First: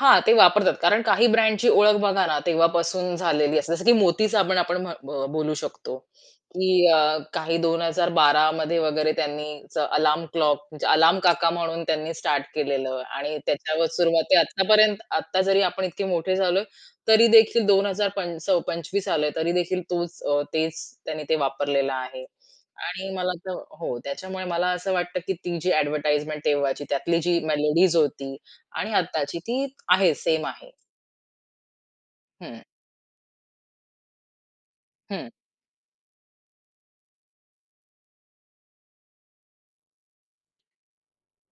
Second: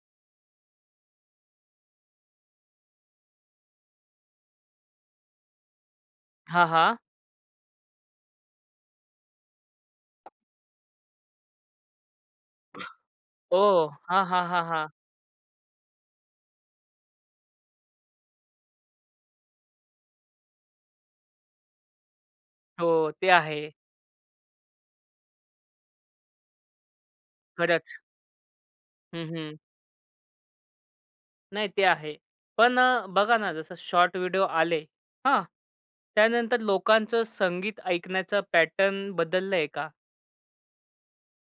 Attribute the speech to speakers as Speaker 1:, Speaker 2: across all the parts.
Speaker 1: हां, ते वापरतात. कारण काही ब्रँडची ओळख बघा ना, तेव्हापासून झालेली असते. जसं की मोती साबण आपण म्हण अ, बोलू शकतो,
Speaker 2: हां,
Speaker 1: की
Speaker 2: हां.
Speaker 1: अ, काही 2012 वगैरे, त्यांनीच अलार्म क्लॉक म्हणजे अलार्म काका म्हणून त्यांनी स्टार्ट केलेलं आणि त्याच्यावर
Speaker 2: ओह! हां,
Speaker 1: सुरुवाती
Speaker 2: हां, हां, हां.
Speaker 1: आतापर्यंत आता जरी आपण इतके मोठे झालोय, तरी देखील 2000 पंचस 25 आलय तरी देखील तोच अ, तेच त्यांनी ते वापरलेलं आहे आणि
Speaker 2: हो, ते
Speaker 1: मला तर
Speaker 2: आहे.
Speaker 1: हो, त्याच्यामुळे मला असं वाटतं, की ती जी एडव्हर्टाइजमेंट तेव्हाची त्यातली जी मेलोडीज
Speaker 2: खरंच.
Speaker 1: होती आणि
Speaker 2: हं,
Speaker 1: आत्ताची
Speaker 2: हं.
Speaker 1: ती आहे सेम आहे.
Speaker 2: नाही ते आहे.
Speaker 1: हं.
Speaker 2: पण अ, बघा ना, जसं शॉर्ट व्हिडिओ आले.
Speaker 1: हं.
Speaker 2: हां, त्यानंतर लोकांचं संगीत ऐकण्याचा पॅटर्न बदललंय का?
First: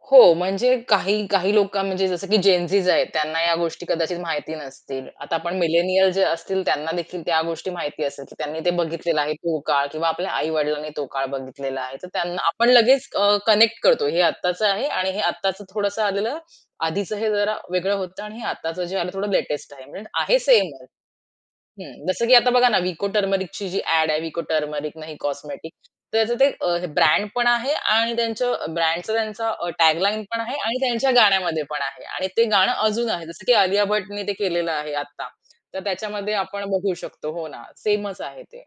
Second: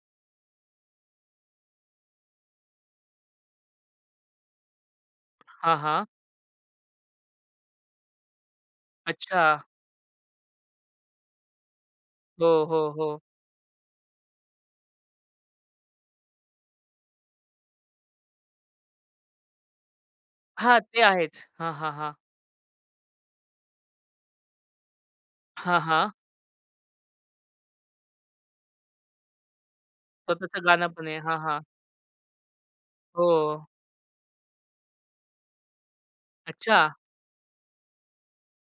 Speaker 1: हो, म्हणजे काही, काही लोकं म्हणजे जसं की जेनझीज आहेत. त्यांना या गोष्टी कदाचित माहिती नसतील. आता आपण
Speaker 2: हां, हां.
Speaker 1: मिलेनियल जे असतील त्यांना देखील त्या गोष्टी माहिती असेल, त्यांनी ते बघितलेलं आहे तो
Speaker 2: अच्छा.
Speaker 1: काळ किंवा आपल्या आई-वडिलांनी तो काळ बघितलेला आहे. तर त्यांना
Speaker 2: हो,
Speaker 1: आपण
Speaker 2: हो,
Speaker 1: लगेच
Speaker 2: हो.
Speaker 1: अ, कनेक्ट करतो. हे आत्ताचं आहे आणि हे आत्ताचं थोडंसं आलेलं आधीच हे जरा वेगळं होतं आणि हे आत्ताचं जे आलं थोडं लेटेस्ट आहे. म्हणजे आहे
Speaker 2: हां,
Speaker 1: सेमच.
Speaker 2: ते आहेच. हां, हां,
Speaker 1: हं,
Speaker 2: हां.
Speaker 1: जसं की आता बघा ना, विको टर्मरिकची जी ॲड आहे, विको टर्मरिक नही कॉस्मेटिक.
Speaker 2: हां, हां.
Speaker 1: तर त्याचं ते अ, ब्रँड पण आहे आणि त्यांचं ब्रँडचा त्यांचा अ, टॅग लाईनपण आहे
Speaker 2: स्वतःच
Speaker 1: आणि
Speaker 2: गाणं पण
Speaker 1: त्यांच्या
Speaker 2: आहे. हां, हां.
Speaker 1: गाण्यामध्ये पण आहे आणि ते गाणं अजून आहे. जसं की
Speaker 2: हो.
Speaker 1: अलिया भट्टने ते केलेलं आहे आत्ता. तर त्याच्यामध्ये आपण बघू
Speaker 2: अच्छा.
Speaker 1: शकतो. हो ना, सेमच आहे ते.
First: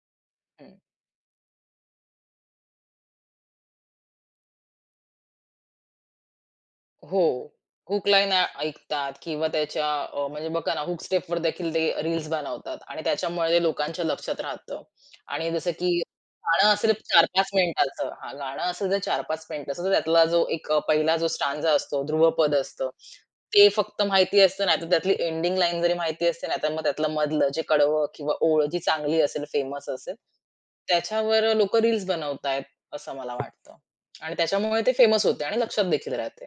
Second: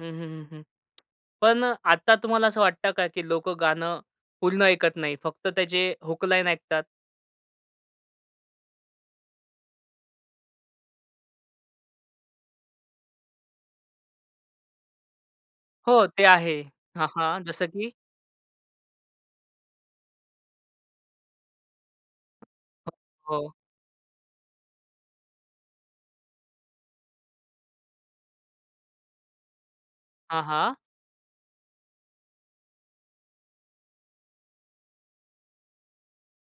Speaker 2: हं, हं, हं, हं.
Speaker 1: हं.
Speaker 2: पण अ, आता तुम्हाला असं वाटतं का, की लोकं गाणं पूर्ण ऐकत नाही फक्त त्याचे हूक लाईन ऐकतात?
Speaker 1: हो, हूक लाईन आ ऐकतात किंवा त्याच्या अ, म्हणजे बघा ना, हूक स्टेपवर देखील ते रील्स बनवतात आणि त्याच्यामुळे ते लोकांच्या लक्षात राहतं आणि जसं की
Speaker 2: हो, ते आहे.
Speaker 1: गाणं असेल
Speaker 2: हां,
Speaker 1: चार
Speaker 2: हां
Speaker 1: पाच
Speaker 2: जसं की?
Speaker 1: मिनिटाच हां, गाणं असेल जर 4-5 मिनिटाच तर त्यातला जो एक अ, पहिला जो स्टांझा असतो, ध्रुवपद असतं,
Speaker 2: हो.
Speaker 1: ते फक्त माहिती असतं. नाहीतर त्यातली एंडिंग लाईन जरी माहिती असते नाहीतर मग त्यातलं मधलं जे कडवं किंवा ओळ जी चांगली असेल फेमस असेल
Speaker 2: हां, हां.
Speaker 1: त्याच्यावर लोकं रील्स बनवतायत. असं मला वाटतं. आणि त्याच्यामुळे ते फेमस होते आणि लक्षात देखील राहते.